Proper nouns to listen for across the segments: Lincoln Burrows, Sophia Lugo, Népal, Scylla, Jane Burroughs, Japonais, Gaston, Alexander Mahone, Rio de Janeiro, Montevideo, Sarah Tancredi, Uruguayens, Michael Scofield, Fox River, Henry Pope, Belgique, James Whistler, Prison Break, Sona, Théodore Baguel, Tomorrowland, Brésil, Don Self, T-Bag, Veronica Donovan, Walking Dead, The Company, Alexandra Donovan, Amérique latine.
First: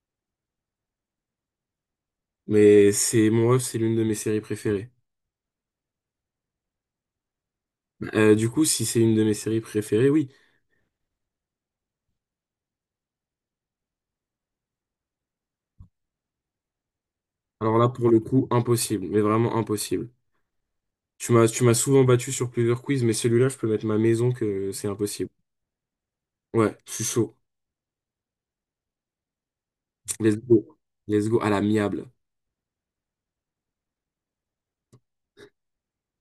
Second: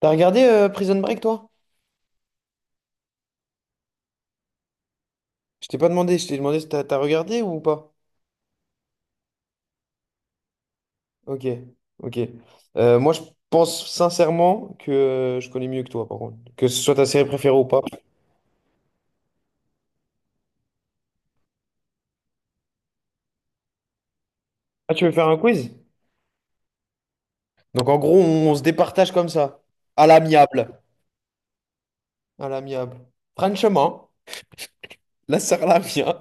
T'as regardé Prison Break, toi? Mais c'est mon rêve, c'est l'une de mes séries préférées. Je t'ai pas demandé, je t'ai demandé si t'as regardé ou pas. Du coup, si c'est une de mes séries préférées, oui. Ok, ok. Moi, je pense sincèrement que je connais mieux que toi, par contre. Que ce soit ta série préférée ou Alors pas. là, pour le coup, impossible, mais vraiment impossible. Tu m'as souvent battu sur plusieurs quiz, mais celui-là, je peux mettre ma maison que c'est Ah, tu veux faire impossible. un quiz? Ouais, je suis chaud. Donc, en gros, on se départage comme ça. À Let's l'amiable. go. Let's go à l'amiable. À l'amiable. Franchement, la sœur la mienne.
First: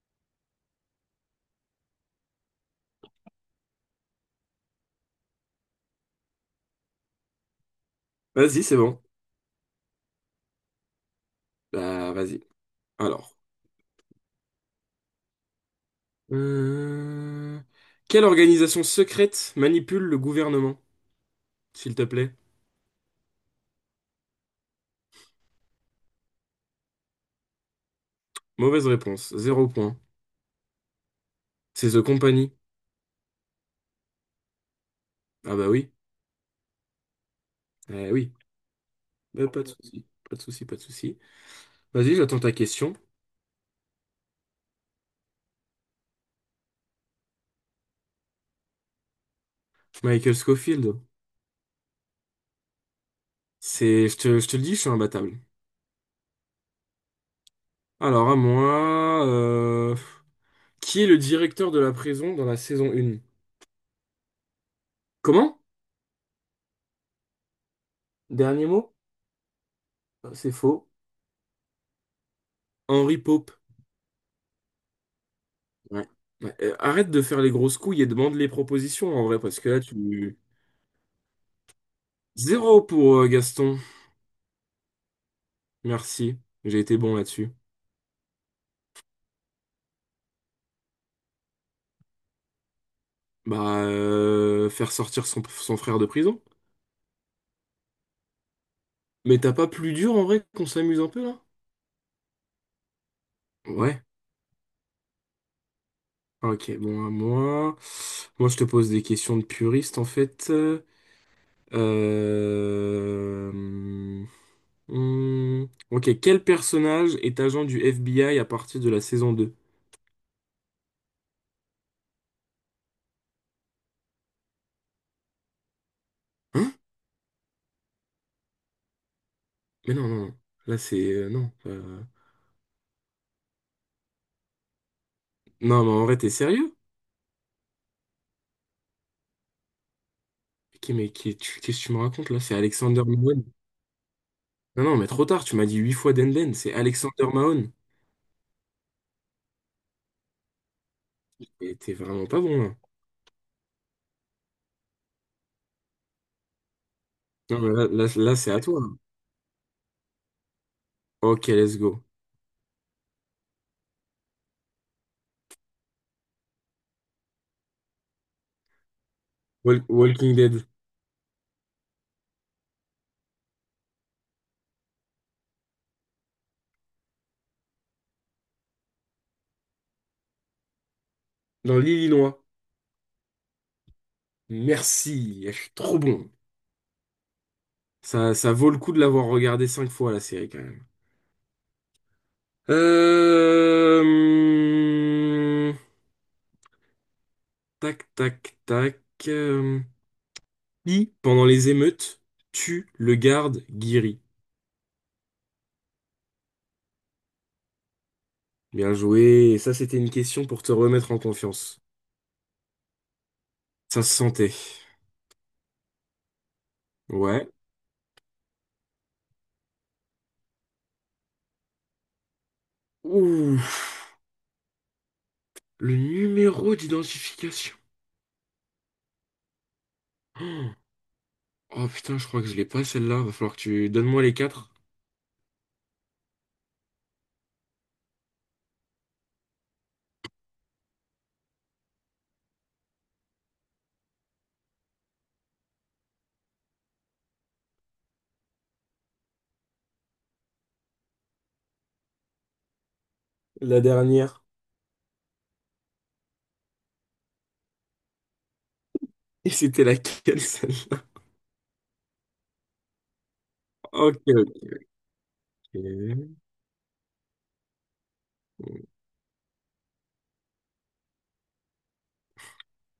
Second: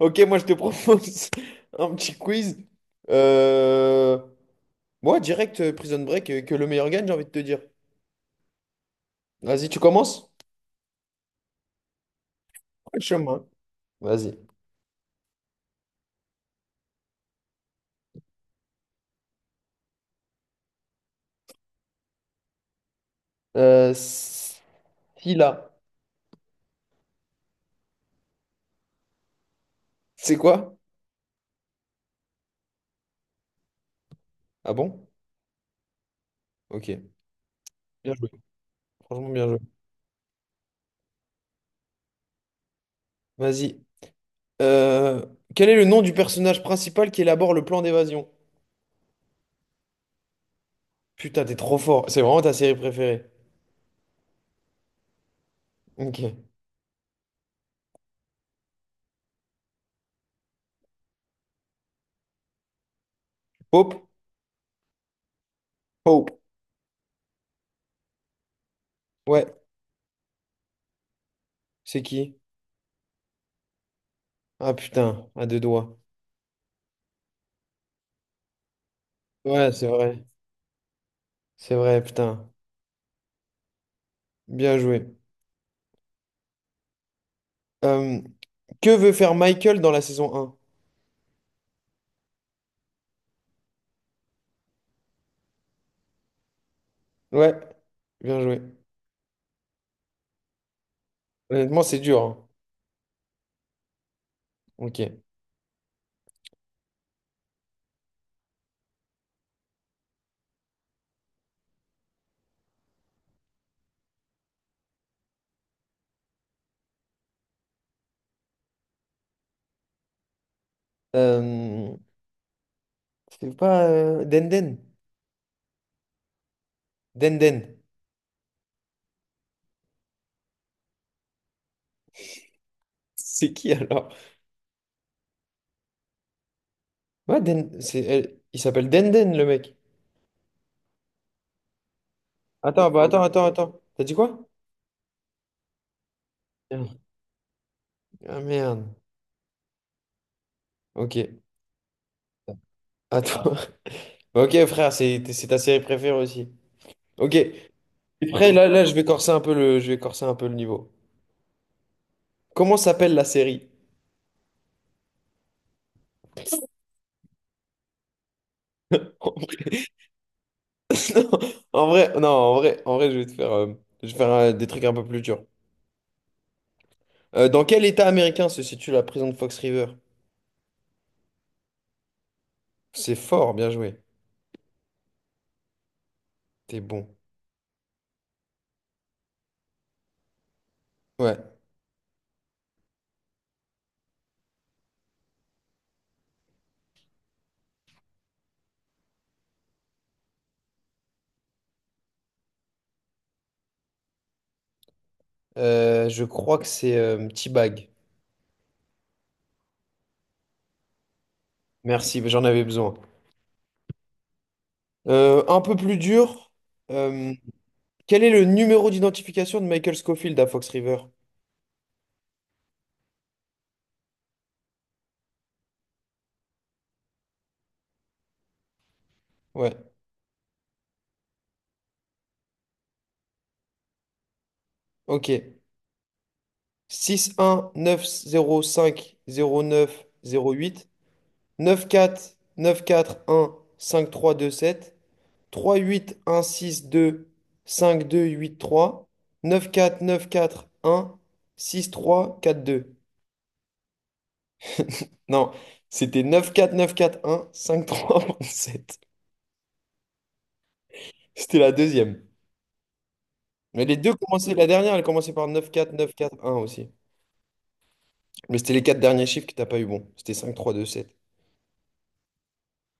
Ok, moi, je te propose un petit quiz. Euh... Moi, direct Prison Break, que le meilleur gagne, j'ai envie de te dire. Vas-y, c'est bon. Vas-y, tu commences? Bah, vas-y. Alors. Franchement. Vas-y. Euh, Quelle organisation secrète manipule le gouvernement, s'il te plaît? Euh, Scylla. Mauvaise réponse. Zéro point. C'est quoi? C'est The Company. Ah bon? Ah bah oui. Ok. Eh Bien joué. oui. Franchement, bien Bah, joué. pas de souci. Pas de souci, pas de souci. Vas-y, j'attends ta question. Vas-y. Euh, quel est le nom du personnage principal qui élabore le plan d'évasion? Michael Scofield. Putain, t'es trop fort. C'est vraiment ta série préférée. Je te le dis, je suis imbattable. Ok. Alors, à moi, qui est le directeur de la prison dans la saison 1? Hope? Comment? Hope. Dernier mot? Ouais. C'est faux. C'est qui? Henry Pope. Ah putain, à deux doigts. Ouais. Ouais. Arrête de faire les grosses couilles et demande les propositions en vrai, parce que Ouais, là, c'est vrai. tu. C'est vrai, putain. Zéro pour Gaston. Bien joué. Merci. J'ai été bon là-dessus. Euh, que veut faire Michael dans la saison un. Bah, faire sortir son frère de prison. Ouais. Bien joué. Mais t'as pas plus dur en vrai qu'on s'amuse un peu là? Honnêtement, c'est dur, hein. Ouais. Ok. Ok, bon, à moi. Moi, je te pose des questions de puriste, en fait. Euh... hmm, Ok, quel personnage est agent du FBI à partir de la saison 2? Euh, c'est pas Denden? Hein? Denden. Mais non, non, non. Là, c'est... C'est qui alors? Non, mais en vrai, t'es sérieux? Ouais, Den... c'est... elle- Il s'appelle Denden, le mec. Ok, mais qu'est-ce que tu me racontes, là? C'est Attends, bah Alexander attends, attends, Mahone. attends. T'as dit quoi? Non, non, mais trop tard, tu m'as dit 8 fois Denden. C'est Merde. Alexander Mahone. Ah merde. Ok. Et t'es vraiment pas bon, là. Attends. Ok, frère, c'est ta série préférée aussi. Ok. Non, mais là, c'est Après, à là, toi. là, je vais corser un peu le, je vais corser un peu le niveau. Ok, let's go. Comment s'appelle la série? Walking Dead. En vrai, non, en vrai, je vais te faire, je vais faire des trucs un peu plus durs. Dans quel état américain se situe la prison de Fox River? Dans l'île. C'est fort, bien joué. Merci, elle est trop bon. T'es bon. Ça, vaut le coup de l'avoir regardé 5 fois la série quand même. Ouais. Euh... Tac, tac, tac. euh, Qui, pendant les émeutes, tue le garde Guiri? Je crois que c'est T-Bag. Bien joué. Et ça, c'était une question pour te remettre en confiance. Merci, j'en avais besoin. Ça se sentait. Un peu plus dur, euh, Ouais. quel est le numéro d'identification de Michael Scofield à Fox River? Ouh, le numéro d'identification. Ouais, Oh putain, je crois que je l'ai pas celle-là. Va falloir que tu donnes-moi les quatre. ok. Six un neuf neuf neuf neuf zéro cinq zéro neuf zéro cinq cinq huit huit quatre neuf quatre trois trois deux sept trois huit un six deux cinq deux huit trois neuf quatre neuf quatre un six trois quatre deux. La dernière. Non, c'était 94 941 sept. Et c'était laquelle celle-là? C'était la deuxième. Mais les deux Ok, commençaient, la ok. dernière, elle commençait par neuf quatre neuf quatre Et. un aussi. Mais c'était les quatre derniers chiffres que t'as pas eu bon. C'était cinq trois deux sept.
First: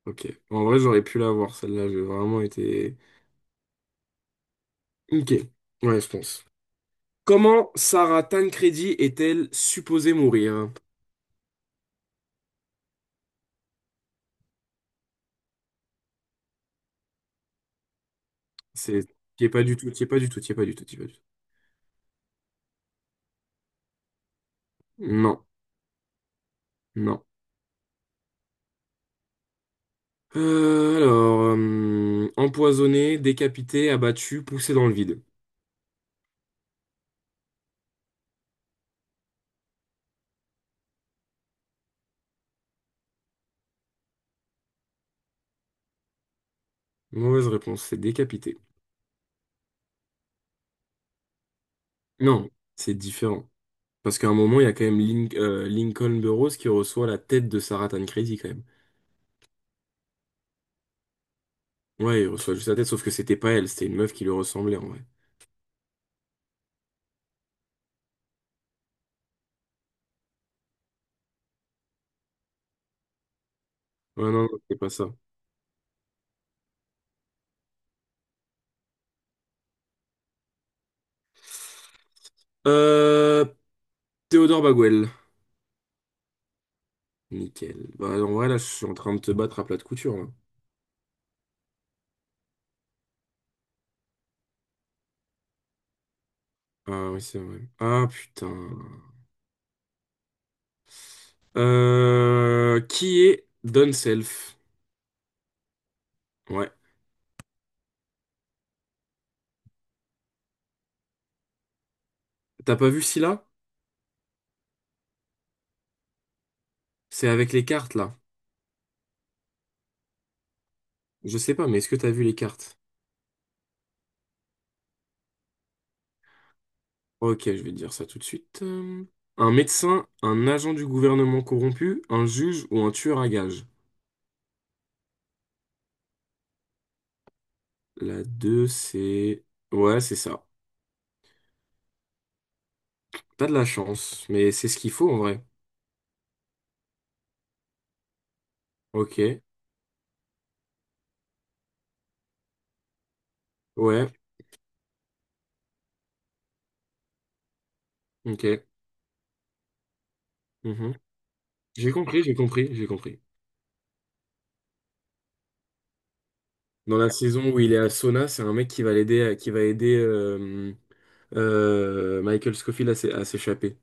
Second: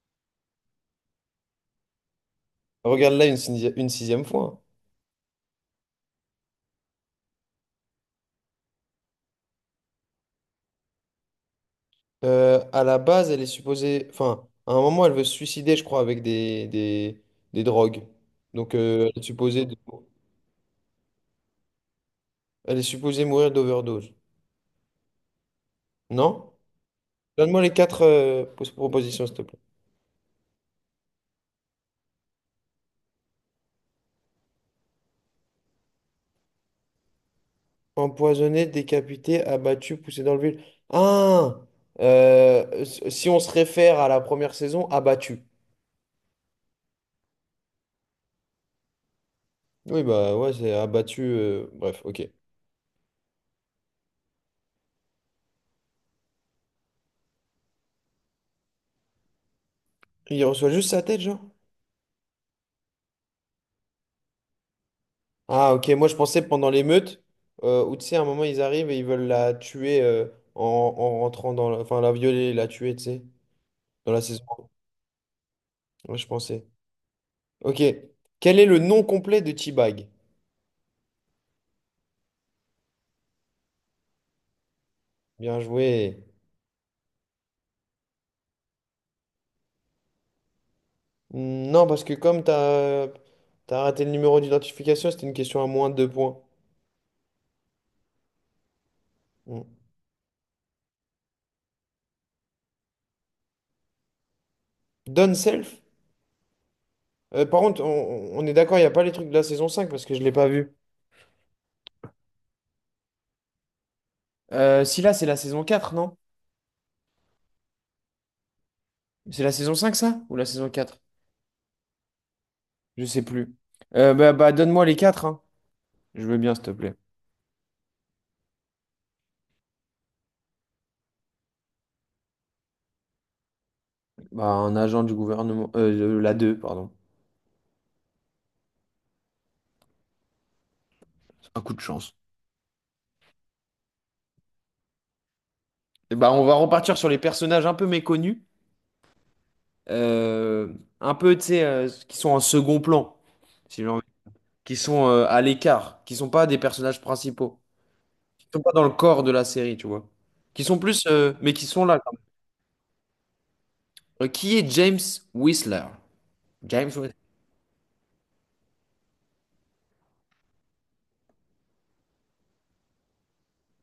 Ok. En vrai, j'aurais pu l'avoir, celle-là. J'ai vraiment été... Regarde là une, sixi- une sixième fois, hein. Ok. Ouais, je pense. Comment Sarah Tancredi est-elle supposée mourir? À la base, elle est supposée. Enfin, à un moment, elle veut se suicider, je crois, avec des drogues. Donc, C'est... elle est T'y es pas supposée, de- du tout, t'y es pas du tout, t'y es pas du tout, t'y es pas du tout. elle est supposée mourir d'overdose. Non, Non? non. Donne-moi les quatre pos- propositions, s'il te plaît. Empoisonnée, décapitée, abattue, poussée dans le vide. Empoisonné, décapité, abattu, poussé dans le vide. Ah! Euh, si on se réfère à la première saison, abattu. Mauvaise réponse, c'est décapitée. Oui, bah ouais, c'est abattu. Bref, ok. Non, c'est différent. Parce qu'à un moment, il y a quand même Lincoln Burrows qui reçoit la tête de Sarah Tancredi, quand même. Il reçoit juste sa tête, genre? Ouais, il reçoit juste la tête, sauf que c'était pas elle, c'était une meuf qui lui ressemblait, en vrai. Ah, ok, moi je pensais pendant l'émeute, où tu sais, à un moment ils arrivent et ils veulent la tuer en, en rentrant dans la. Enfin, la violer, la tuer, tu sais, dans la Ouais, non, saison. non, c'est pas ça. Moi je pensais. Ok. Quel est le nom complet de T-Bag? Euh, Théodore Baguel. Bien joué. Nickel. Bah, en vrai, là, je suis en train de te battre à plat de couture, là. Hmm, non, parce que comme t'as raté le numéro d'identification, c'était une question à moins de deux points. Ah, oui, c'est vrai. Ah, putain. Hmm. Qui est Don Self? Done self? Ouais. Par contre, on est d'accord, il n'y a pas les trucs de la saison 5 parce que je ne l'ai pas vu. T'as pas vu Scylla? Si là, c'est la saison 4, non? C'est avec les cartes, là. C'est la saison 5 ça? Ou la saison quatre. Je sais pas, mais est-ce que t'as vu les cartes? Je sais plus. Bah, bah, donne-moi les quatre, hein. Je veux bien, s'il te plaît. Ok, je vais te dire ça tout de suite. Un médecin, un agent du gouvernement corrompu, un juge ou un tueur à gages. Bah, un agent du gouvernement. La 2, pardon. La 2 c'est... Ouais, c'est ça. C'est un coup de chance. T'as de la chance, mais c'est ce qu'il faut, en vrai. Et bah, on va repartir sur les personnages un peu méconnus. Ok. euh, un peu, tu sais, qui sont en second plan. Si j'ai envie. Ouais. Qui sont à l'écart. Qui sont pas des personnages principaux. Qui sont Ok. pas dans le corps de la série, tu vois. Qui sont Mhm. plus, mais qui sont là, quand même. J'ai compris. Qui est James Whistler? James Dans la Whistler. saison où il est à Sona, c'est un mec qui va l'aider, qui va aider Michael Scofield à s'échapper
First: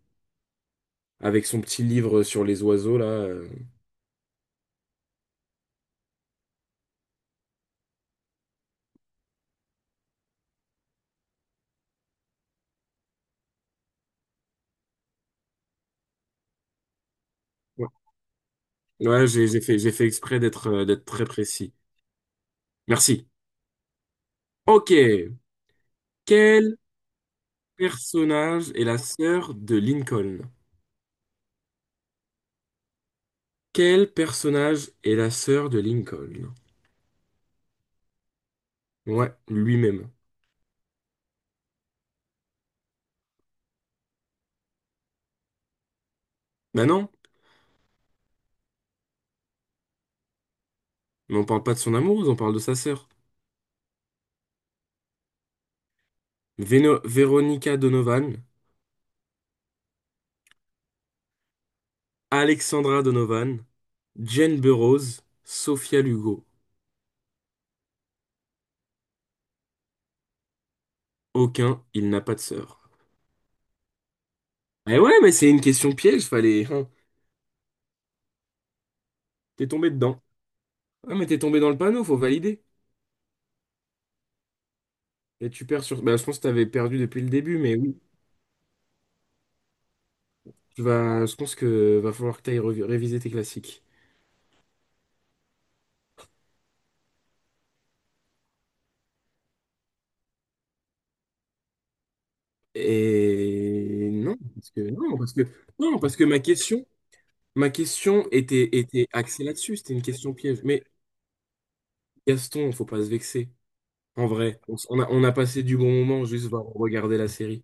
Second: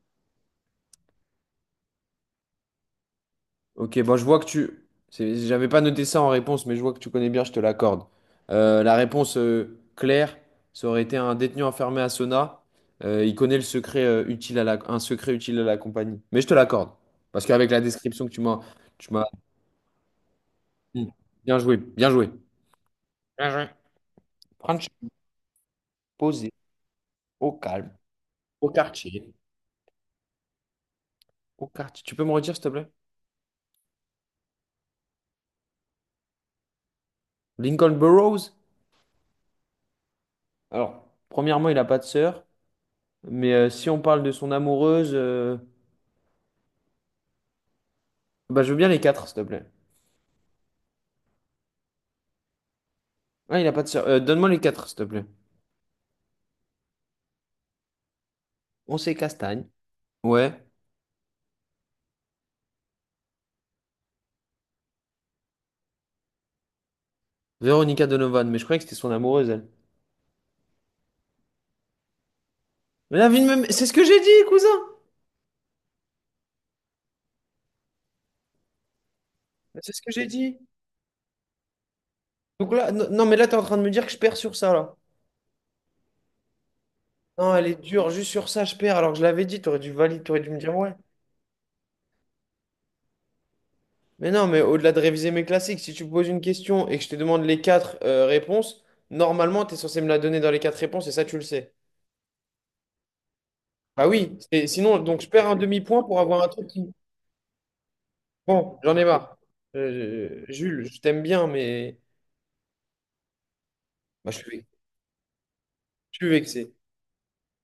avec son petit livre sur les oiseaux là. Ok, bon, je vois que tu. C'est- J'avais pas noté ça en réponse, mais je vois que tu connais bien, je te l'accorde. La réponse claire, ça aurait été un détenu enfermé à Sona. Il connaît le secret, utile à la... un secret utile à la compagnie. Mais je te l'accorde. Parce qu'avec la Ouais, description que tu m'as. Tu m'as... ouais, j'ai fait exprès d'être d'être dit, très bien précis. joué, bien joué. Merci. Bien joué. Franchi- Ok. posé, Quel au calme, au personnage est la quartier. sœur de Lincoln? Au quartier. Tu peux me redire, s'il te plaît? Quel personnage est la sœur de Lincoln? Lincoln Burrows? Ouais, lui-même. Alors, premièrement, il n'a pas de sœur. Mais si on parle de son amoureuse, Bah non, bah, je veux bien les quatre, s'il te plaît. mais on parle pas de son amoureuse, on parle de sa sœur. Ah, il a pas de sœur. Donne-moi les quatre, s'il te plaît. Veronica Donovan, On sait Castagne. Ouais. Alexandra Donovan, Jane Burroughs, Sophia Lugo. Véronica Donovan, mais je croyais que c'était son amoureuse, elle. Aucun, il n'a pas de sœur. Mais la vie de même... C'est ce que j'ai dit, cousin! Eh ouais, mais c'est une question piège, fallait, hein. T'es tombé C'est ce que dedans. j'ai dit. Ah, mais t'es tombé dans le panneau, faut valider. Donc là, non, non, mais là, t'es en train de me dire que je perds sur ça, là. Et tu perds sur. Bah, je pense que t'avais perdu depuis le Non, début, elle mais est oui. dure, juste sur ça, je perds, alors que je l'avais dit, t'aurais dû valider, t'aurais dû me dire Tu ouais. vas... Je pense que va falloir que réviser tes classiques. Mais non, mais au-delà de réviser mes classiques, si tu me poses une question et que je te demande les quatre réponses, normalement, t'es censé me la donner dans les quatre réponses, et ça, tu le sais. Bah Et oui, non, c'est- parce que sinon, non, donc je parce que perds un non, demi-point parce pour que ma avoir un truc question, qui... ma question Bon, j'en ai était marre. axée là-dessus. C'était une question piège. Mais Jules, je t'aime bien, mais Gaston, faut pas se vexer. En bah, vrai, on a passé du bon je moment suis juste à vexé. regarder la série.